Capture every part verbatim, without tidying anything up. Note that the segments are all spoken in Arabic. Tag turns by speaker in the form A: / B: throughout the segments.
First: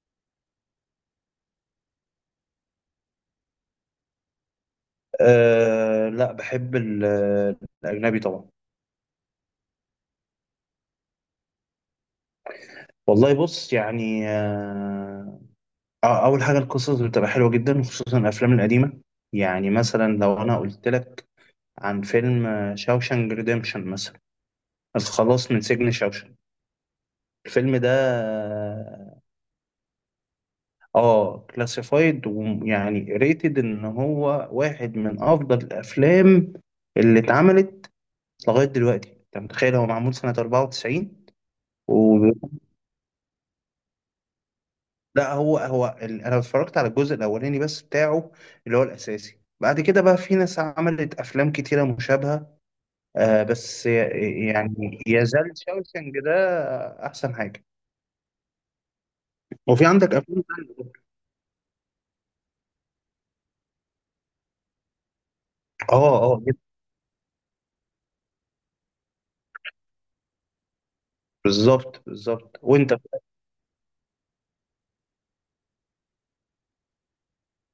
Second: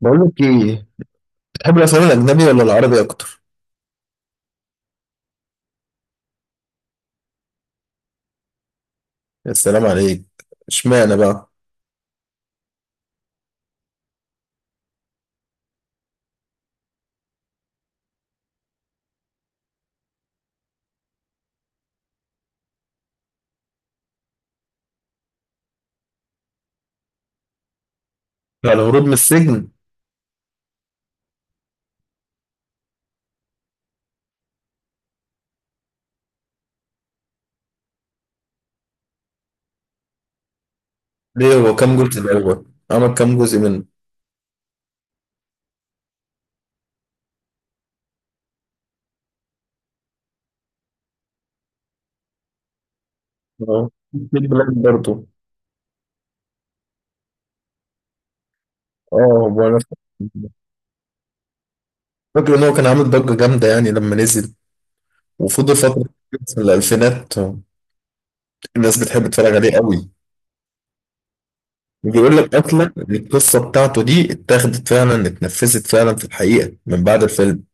A: بقول لك ايه؟ بتحب الافلام الاجنبي ولا العربي اكتر؟
B: أه لا بحب ال- الأجنبي طبعا.
A: يا سلام عليك. اشمعنى بقى؟
B: والله بص يعني آه، أول حاجة القصص بتبقى حلوة جدا، خصوصا الأفلام القديمة. يعني مثلا لو أنا قلت لك عن فيلم شاوشانج ريديمشن مثلا، الخلاص من سجن شاوشانج، الفيلم ده
A: بقى الهروب من السجن.
B: اه كلاسيفايد ويعني ريتد، إن هو واحد من أفضل الأفلام اللي اتعملت لغاية دلوقتي. أنت متخيل؟ هو معمول سنة أربعة وتسعين.
A: ليه؟ هو كام جزء؟ الاول عمل كام جزء منه؟
B: لا، هو هو ال... انا اتفرجت على الجزء الاولاني بس بتاعه، اللي هو الاساسي. بعد كده بقى في ناس عملت افلام كتيره مشابهه. آه بس
A: اه، في
B: ي-
A: بلاك
B: يعني
A: برضه.
B: يزال شاوشنج ده احسن حاجه.
A: اه. هو أنا
B: وفي عندك افلام تانية.
A: فاكر ان هو كان عامل ضجه جامده يعني لما نزل وفضل
B: اه،
A: فتره
B: اه، جدا.
A: في الالفينات. الناس بتحب تتفرج عليه قوي.
B: بالظبط،
A: بيقول لك
B: بالظبط.
A: اصلا
B: وانت،
A: إن القصه بتاعته دي اتاخدت فعلا، اتنفذت فعلا في الحقيقه من بعد الفيلم.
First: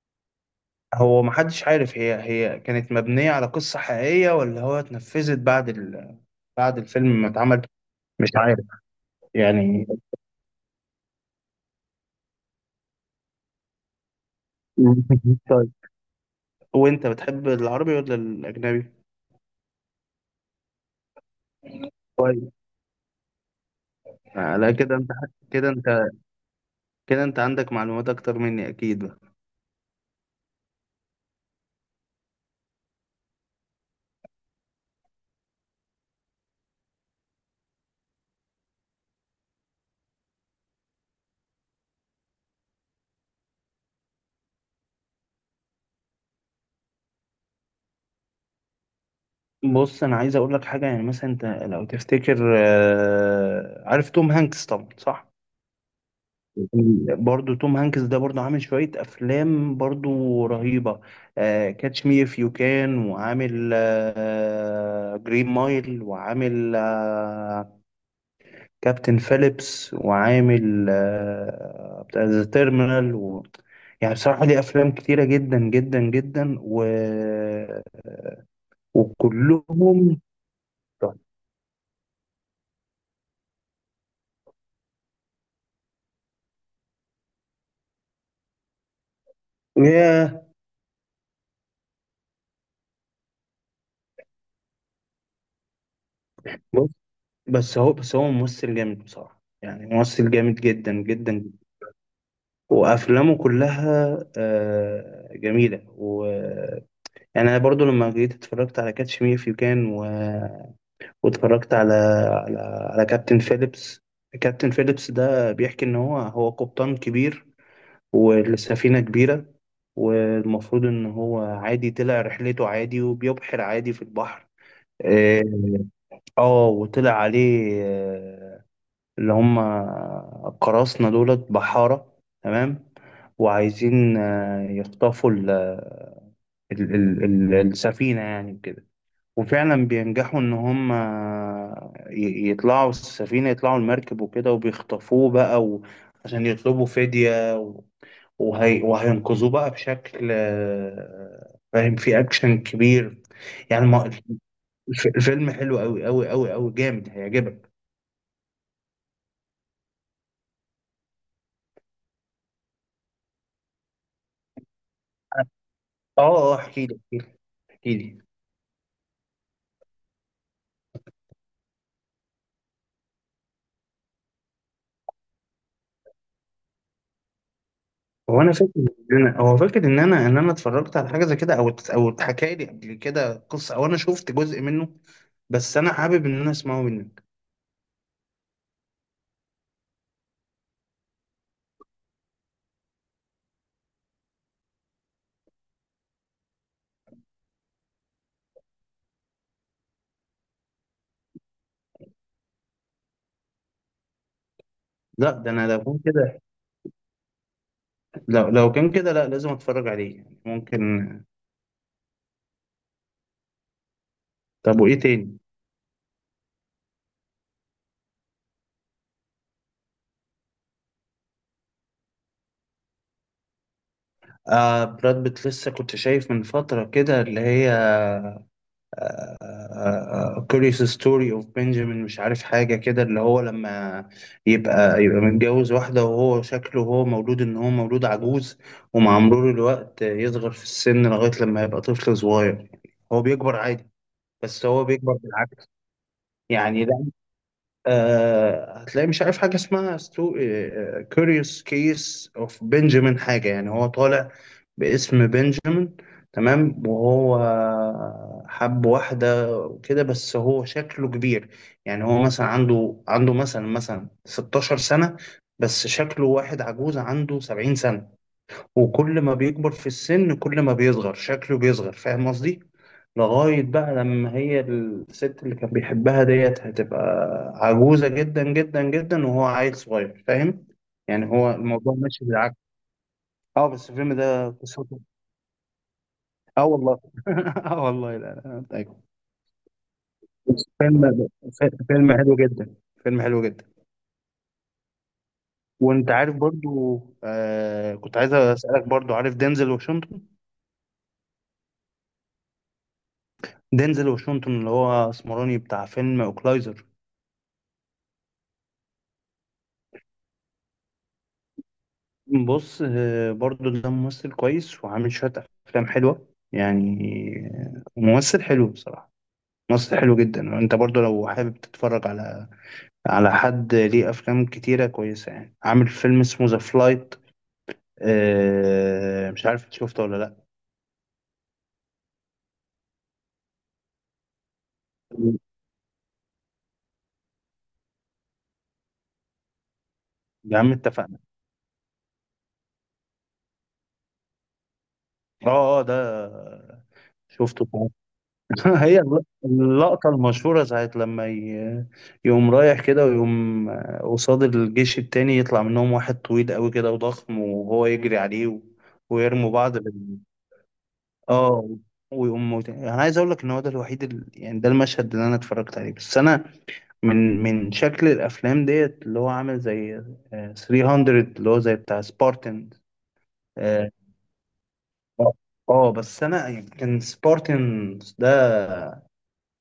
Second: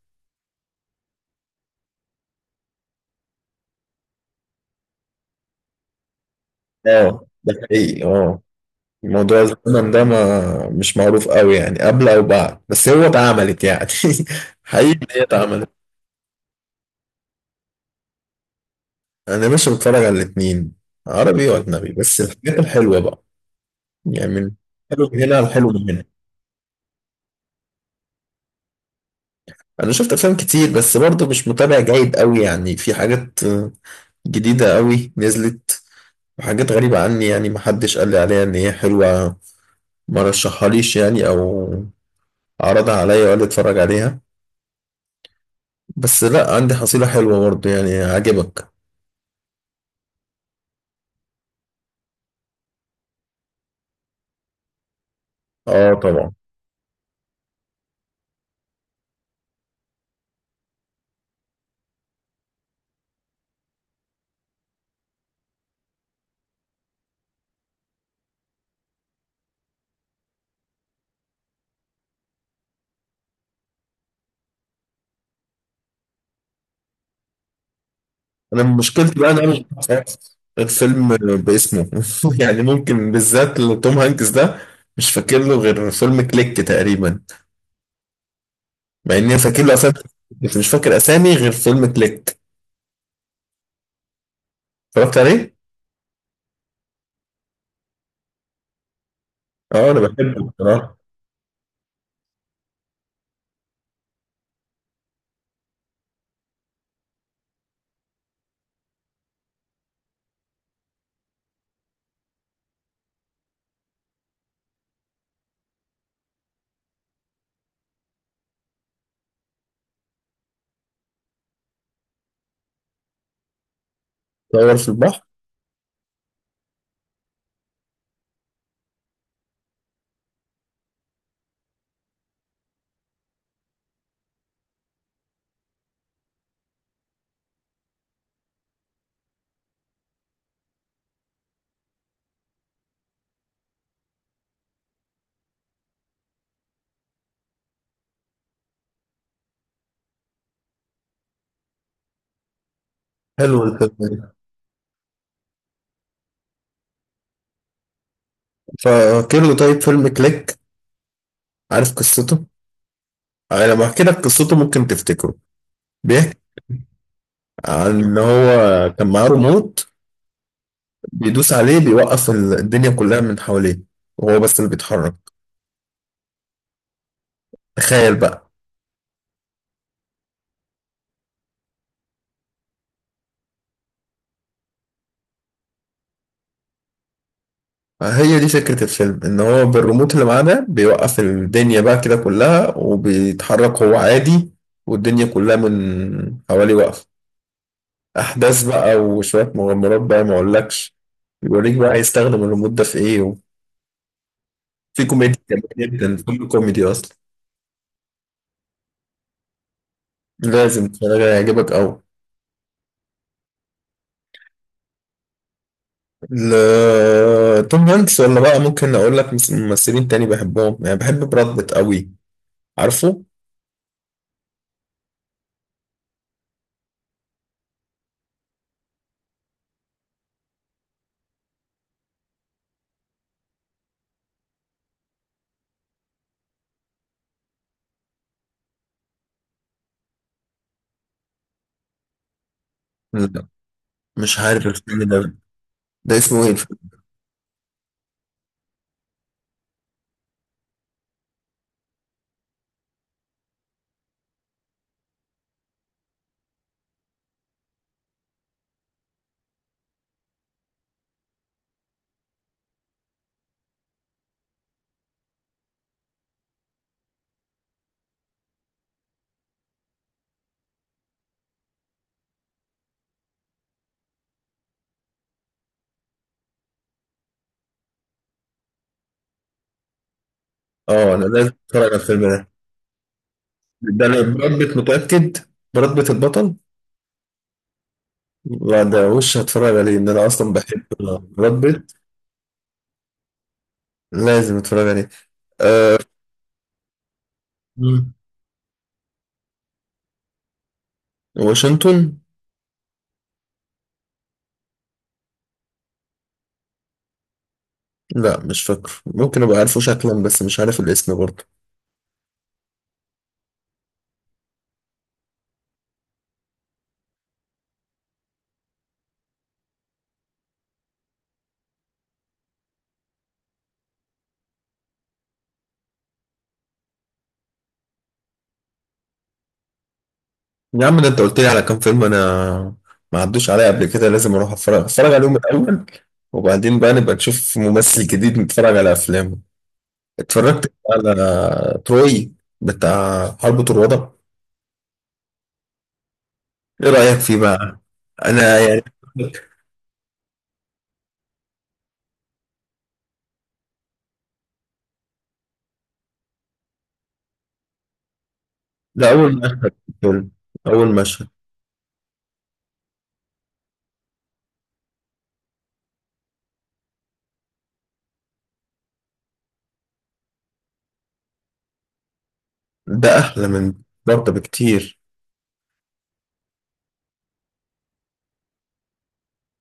B: هو محدش عارف هي هي كانت مبنيه على قصه حقيقيه، ولا هو اتنفذت بعد ال... بعد الفيلم
A: اه
B: ما
A: ده
B: اتعمل.
A: حقيقي
B: مش
A: اه.
B: عارف.
A: موضوع
B: يعني.
A: الزمن ده ما مش معروف قوي يعني قبل او بعد، بس هو اتعملت يعني. حقيقي إن هي اتعملت.
B: طيب، وانت بتحب العربي ولا الاجنبي؟
A: انا مش بتفرج على الاتنين، عربي واجنبي بس الحاجات الحلوه بقى، يعني من
B: آه، لا، كده انت
A: حلو من هنا الحلو
B: كده انت
A: من هنا.
B: كده انت عندك معلومات اكتر مني اكيد بقى.
A: انا شفت افلام كتير بس برضه مش متابع جيد قوي، يعني في حاجات آه، جديده قوي نزلت، وحاجات غريبه عني يعني ما حدش قال لي عليها ان هي حلوه، ما رشحهاليش يعني، او عرضها عليا وقال لي اتفرج عليها. بس لا، عندي حصيله حلوه برضه يعني عجبك.
B: بص انا عايز اقول لك حاجه، يعني مثلا انت لو تفتكر، آه، عارف توم هانكس طبعا، صح؟
A: اه طبعا.
B: برضو توم هانكس ده برضو عامل شويه افلام برضو رهيبه: كاتش مي اف يو كان، وعامل جرين مايل، وعامل آه، كابتن فيليبس، وعامل آه، بتاع ذا تيرمينال. و... يعني بصراحة ليه أفلام كتيرة جدا جدا جدا، و...
A: انا مشكلتي بقى ان انا مش بعرف
B: وكلهم.
A: الفيلم باسمه. يعني ممكن بالذات لتوم هانكس ده، مش فاكر له غير فيلم كليك تقريبا، مع اني فاكر له اسامي
B: ياه.
A: بس مش فاكر اسامي غير فيلم كليك. اتفرجت عليه؟
B: بص- بس هو بس هو ممثل جامد بصراحة، يعني
A: اه انا
B: ممثل
A: بحبه
B: جامد جدا
A: بصراحه.
B: جدا. وأفلامه كلها آه، جميلة. و يعني أنا برضو لما جيت اتفرجت على كاتش مي إف يو كان، واتفرجت على على على كابتن فيليبس. كابتن فيليبس ده بيحكي ان هو هو قبطان كبير، والسفينة كبيرة، والمفروض ان هو عادي طلع رحلته عادي وبيبحر عادي في البحر.
A: طير في البحر.
B: اه، آه، وطلع عليه آه، اللي هم القراصنة دولت بحارة، تمام. وعايزين آه، يخطفوا ال- ال- ال- ال- السفينة يعني كده. وفعلا بينجحوا ان هم ي- يطلعوا السفينة، يطلعوا المركب وكده، وبيخطفوه بقى، و... عشان يطلبوا فدية و... وهي... وهينقذوه بقى بشكل، آه، فاهم، في اكشن كبير.
A: حلو
B: يعني
A: الفيلم
B: ما...
A: ده.
B: الف- الفيلم حلو قوي قوي قوي قوي جامد، هيعجبك.
A: فاكر له طيب فيلم كليك؟ عارف قصته؟ أنا لما احكي لك قصته ممكن تفتكره.
B: اه،
A: بيحكي
B: اه، آه، احكي لي، احكي لي،
A: عن
B: احكي
A: ان
B: لي.
A: هو كان معاه ريموت، بيدوس عليه بيوقف ال- الدنيا كلها من حواليه، وهو بس اللي بيتحرك. تخيل
B: هو
A: بقى.
B: انا فاكر ان انا هو فاكر ان انا ان انا اتفرجت على حاجه زي كده، او او اتحكى لي قبل كده قصه، او انا شفت جزء منه. بس انا حابب ان انا اسمعه منك.
A: هي دي فكرة الفيلم، ان هو بالريموت اللي معاه ده بيوقف الدنيا بقى كده كلها وبيتحرك هو عادي، والدنيا كلها من حواليه واقفة. احداث بقى وشوية مغامرات بقى ما اقولكش، بيوريك بقى هيستخدم الريموت ده في ايه، وفي
B: لا
A: كوميديا
B: ده انا
A: جميل
B: لو كان
A: جدا،
B: كده،
A: فيلم كوميدي اصلا.
B: لو لو كان كده، لا، لازم اتفرج عليه، يعني
A: لازم
B: ممكن.
A: تتفرج عليه، هيعجبك قوي.
B: طب وايه تاني؟
A: ل- توم هانكس، ولا بقى ممكن اقول لك مس- ممثلين تاني بحبهم؟ يعني بحب براد بيت قوي. عارفه؟
B: آه براد بيت، لسه كنت شايف من فترة كده اللي هي كوريوس ستوري اوف بنجامين، مش عارف حاجة كده، اللي هو لما يبقى يبقى متجوز واحدة، وهو شكله هو مولود ان هو مولود عجوز، ومع مرور الوقت يصغر في السن لغاية لما يبقى طفل صغير. هو
A: لا
B: بيكبر عادي،
A: مش
B: بس
A: عارف
B: هو
A: الفيلم
B: بيكبر
A: ده.
B: بالعكس
A: ده اسمه ايه الفيلم؟
B: يعني، لا. آه، هتلاقي مش عارف حاجة اسمها ستو كوريوس كيس اوف بنجامين حاجة، يعني هو طالع باسم بنجامين، تمام. وهو حب واحدة وكده، بس هو شكله كبير، يعني هو مثلا عنده عنده مثلا مثلا ستاشر سنة، بس شكله واحد عجوز عنده سبعين سنة. وكل ما بيكبر في السن كل ما بيصغر، شكله بيصغر، فاهم قصدي؟ لغاية بقى لما هي الست اللي كان بيحبها ديت هتبقى عجوزة جدا جدا جدا، وهو عيل صغير، فاهم؟
A: اه انا
B: يعني
A: لازم
B: هو
A: اتفرج على
B: الموضوع
A: الفيلم
B: ماشي
A: ده.
B: بالعكس. اه بس
A: ده
B: الفيلم
A: أنا
B: ده
A: براد بيت
B: قصته،
A: متأكد، براد بيت البطل.
B: اه والله. اه والله، لا، لا، أنا
A: لا
B: متأكد.
A: ده وش هتفرج عليه ان انا اصلا
B: بس
A: بحب
B: فيلم
A: براد بيت.
B: فيلم حلو جدا، فيلم حلو جدا.
A: لازم اتفرج عليه.
B: وانت عارف برضو، آه
A: مم.
B: كنت عايز اسألك، برضو عارف دينزل واشنطن؟
A: واشنطن.
B: دينزل واشنطن اللي هو اسمراني بتاع فيلم اوكلايزر.
A: لا مش فاكر، ممكن ابقى عارفه شكلا بس مش عارف الاسم برضه.
B: بص، آه، برضو ده ممثل كويس وعامل شوية أفلام حلوة يعني، آه، ممثل حلو بصراحة، ممثل حلو جدا. وانت برضو لو حابب تتفرج على على حد ليه أفلام كتيرة كويسة، يعني عامل فيلم اسمه ذا فلايت، مش عارف إنت شفته ولا لأ.
A: يا عم ده انت قلت لي على كام فيلم، انا ما عدوش عليا قبل كده، لازم اروح اتفرج اتفرج عليهم الاول، وبعدين بقى نبقى نشوف ممثل جديد نتفرج على افلامه.
B: يا
A: اتفرجت
B: عم اتفقنا.
A: على تروي بتاع حرب طروادة؟
B: اه، اه، ده
A: ايه رأيك فيه بقى؟
B: شفته.
A: انا يعني
B: هي الل- اللقطة المشهورة، ساعة لما ي- يقوم رايح كده، ويقوم قصاد الجيش التاني يطلع منهم واحد طويل قوي كده وضخم، وهو يجري عليه، و-
A: ده اول
B: ويرموا
A: مشهد
B: بعض
A: في
B: بال...
A: الفيلم، اول مشهد.
B: اه. ويقوم موت- انا عايز اقول لك ان هو ده الوحيد ال... يعني ده المشهد اللي انا اتفرجت عليه، بس انا من من شكل الافلام ديت اللي هو عامل زي آه، ثلاثمية، اللي هو زي بتاع سبارتن.
A: ده احلى من
B: اه،
A: برضه بكتير.
B: آه، آه، بس انا يعني كان سبارتن ده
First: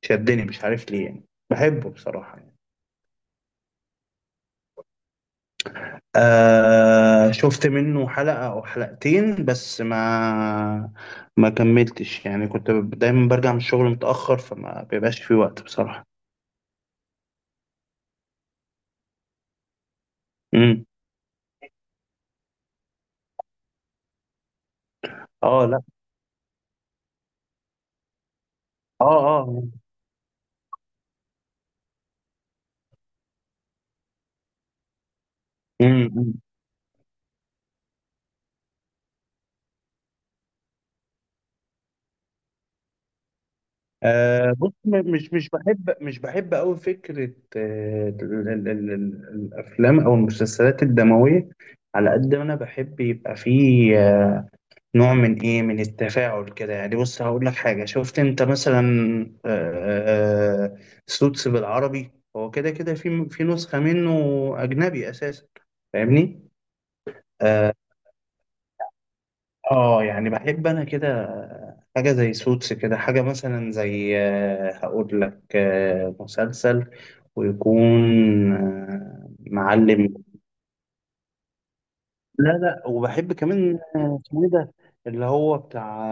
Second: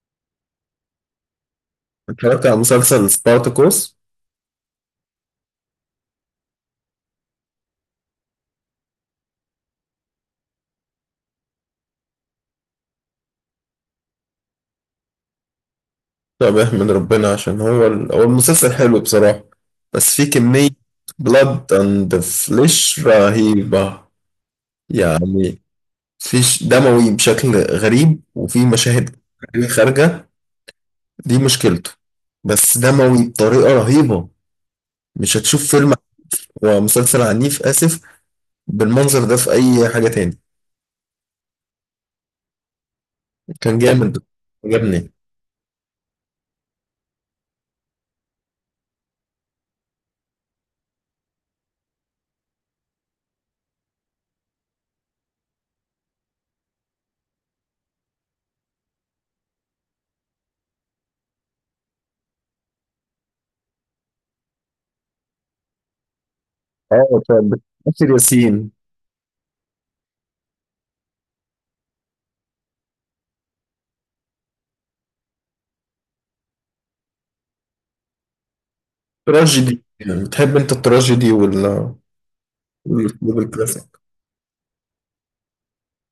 B: شدني، مش عارف ليه، يعني بحبه بصراحة
A: اتفرجت على
B: يعني.
A: مسلسل سبارتاكوس؟
B: آه شفت منه حلقة أو حلقتين، بس ما ما كملتش، يعني كنت دايما برجع من الشغل متأخر، فما بيبقاش في وقت بصراحة.
A: طب احمد ربنا عشان هو ال... هو المسلسل حلو بصراحة. بس في كمية
B: امم.
A: بلاد اند فليش رهيبة يعني،
B: اه، لا.
A: فيش دموي بشكل غريب وفي
B: اه،
A: مشاهد دموية
B: اه.
A: خارجة، دي مشكلته. بس دموي بطريقة رهيبة، مش هتشوف فيلم
B: امم.
A: ومسلسل عنيف آسف بالمنظر ده في أي حاجة تاني. كان جامد.
B: آه بص،
A: عجبني.
B: م- مش مش بحب مش بحب أوي فكرة آه ال- ال- ال- ال- الأفلام أو المسلسلات الدموية. على قد ما أنا بحب يبقى فيه نوع من ايه، من التفاعل كده يعني. بص هقول لك حاجه، شفت انت مثلا آه، آه، سوتس بالعربي؟ هو كده كده، في في نسخه منه اجنبي اساسا، فاهمني؟
A: اه طب.
B: اه،
A: آسر ياسين.
B: آه، يعني بحب انا كده حاجه زي سوتس كده، حاجه مثلا زي آه، هقول لك، آه، مسلسل ويكون آه،
A: تراجيدي
B: معلم.
A: يعني، بتحب انت التراجيدي ولا
B: لا، لا،
A: وال-
B: وبحب كمان،
A: والكلاسيك؟
B: آه، اسمه ايه ده اللي هو بتاع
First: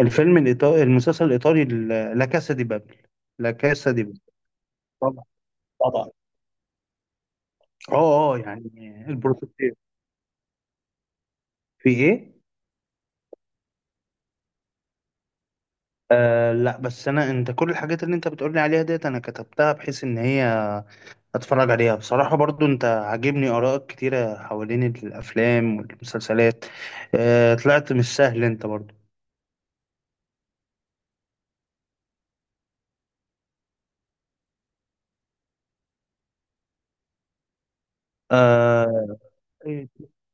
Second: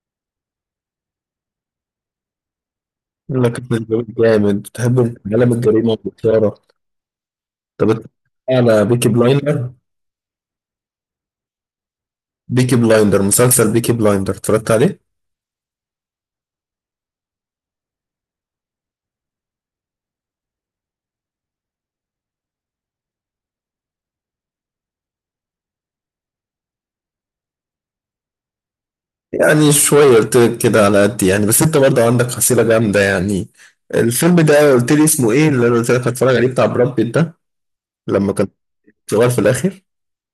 B: الفيلم الإيطالي، المسلسل الإيطالي، ال- لا كاسا دي بابل.
A: يقول
B: لا
A: لك أنا
B: كاسا دي
A: زويل
B: بابل،
A: جامد، بتحب
B: طبعا،
A: عالم الجريمة
B: طبعا.
A: والإثارة؟ طب
B: اه،
A: أنت
B: اه، يعني
A: على بيكي بلايندر؟
B: البروفيتير، في ايه؟
A: بيكي بلايندر، مسلسل بيكي بلايندر اتفرجت عليه؟
B: آه لا، بس انا انت كل الحاجات اللي انت بتقولي عليها ديت انا كتبتها بحيث ان هي اتفرج عليها بصراحة، برضو انت عاجبني ارائك كتيرة حوالين الافلام والمسلسلات. آه طلعت مش سهل انت برضو.
A: يعني شوية قلت لك كده على قد يعني، بس أنت برضه عندك حصيلة جامدة يعني. الفيلم ده قلت لي اسمه إيه، اللي أنا قلت لك هتفرج عليه بتاع براد بيت ده لما كان
B: آه،
A: صغير في الآخر؟
B: إيه.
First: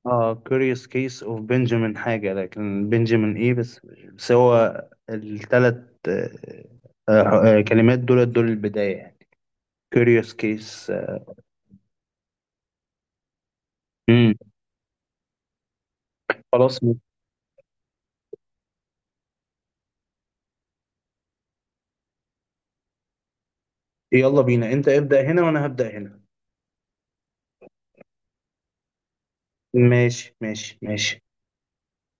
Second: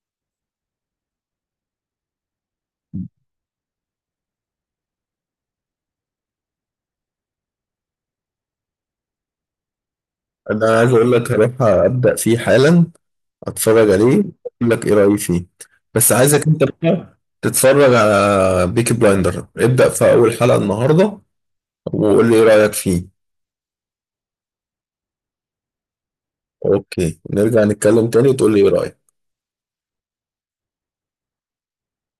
B: اه كوريوس كيس اوف بنجامين حاجة، لكن بنجامين ايه؟ بس بس هو الثلاث كلمات دول دول البداية، يعني كوريوس
A: أنا عايز
B: كيس.
A: أقول لك هروح أبدأ فيه حالا أتفرج عليه، أقول
B: امم.
A: لك إيه رأيي فيه. بس عايزك أنت
B: خلاص.
A: بقى تتفرج على بيكي بلايندر، ابدأ في أول حلقة النهاردة وقول لي ايه رأيك فيه.
B: يلا بينا، انت ابدأ هنا وانا هبدأ هنا.
A: اوكي نرجع نتكلم تاني وتقول لي ايه رأيك.
B: ماشي، ماشي، ماشي.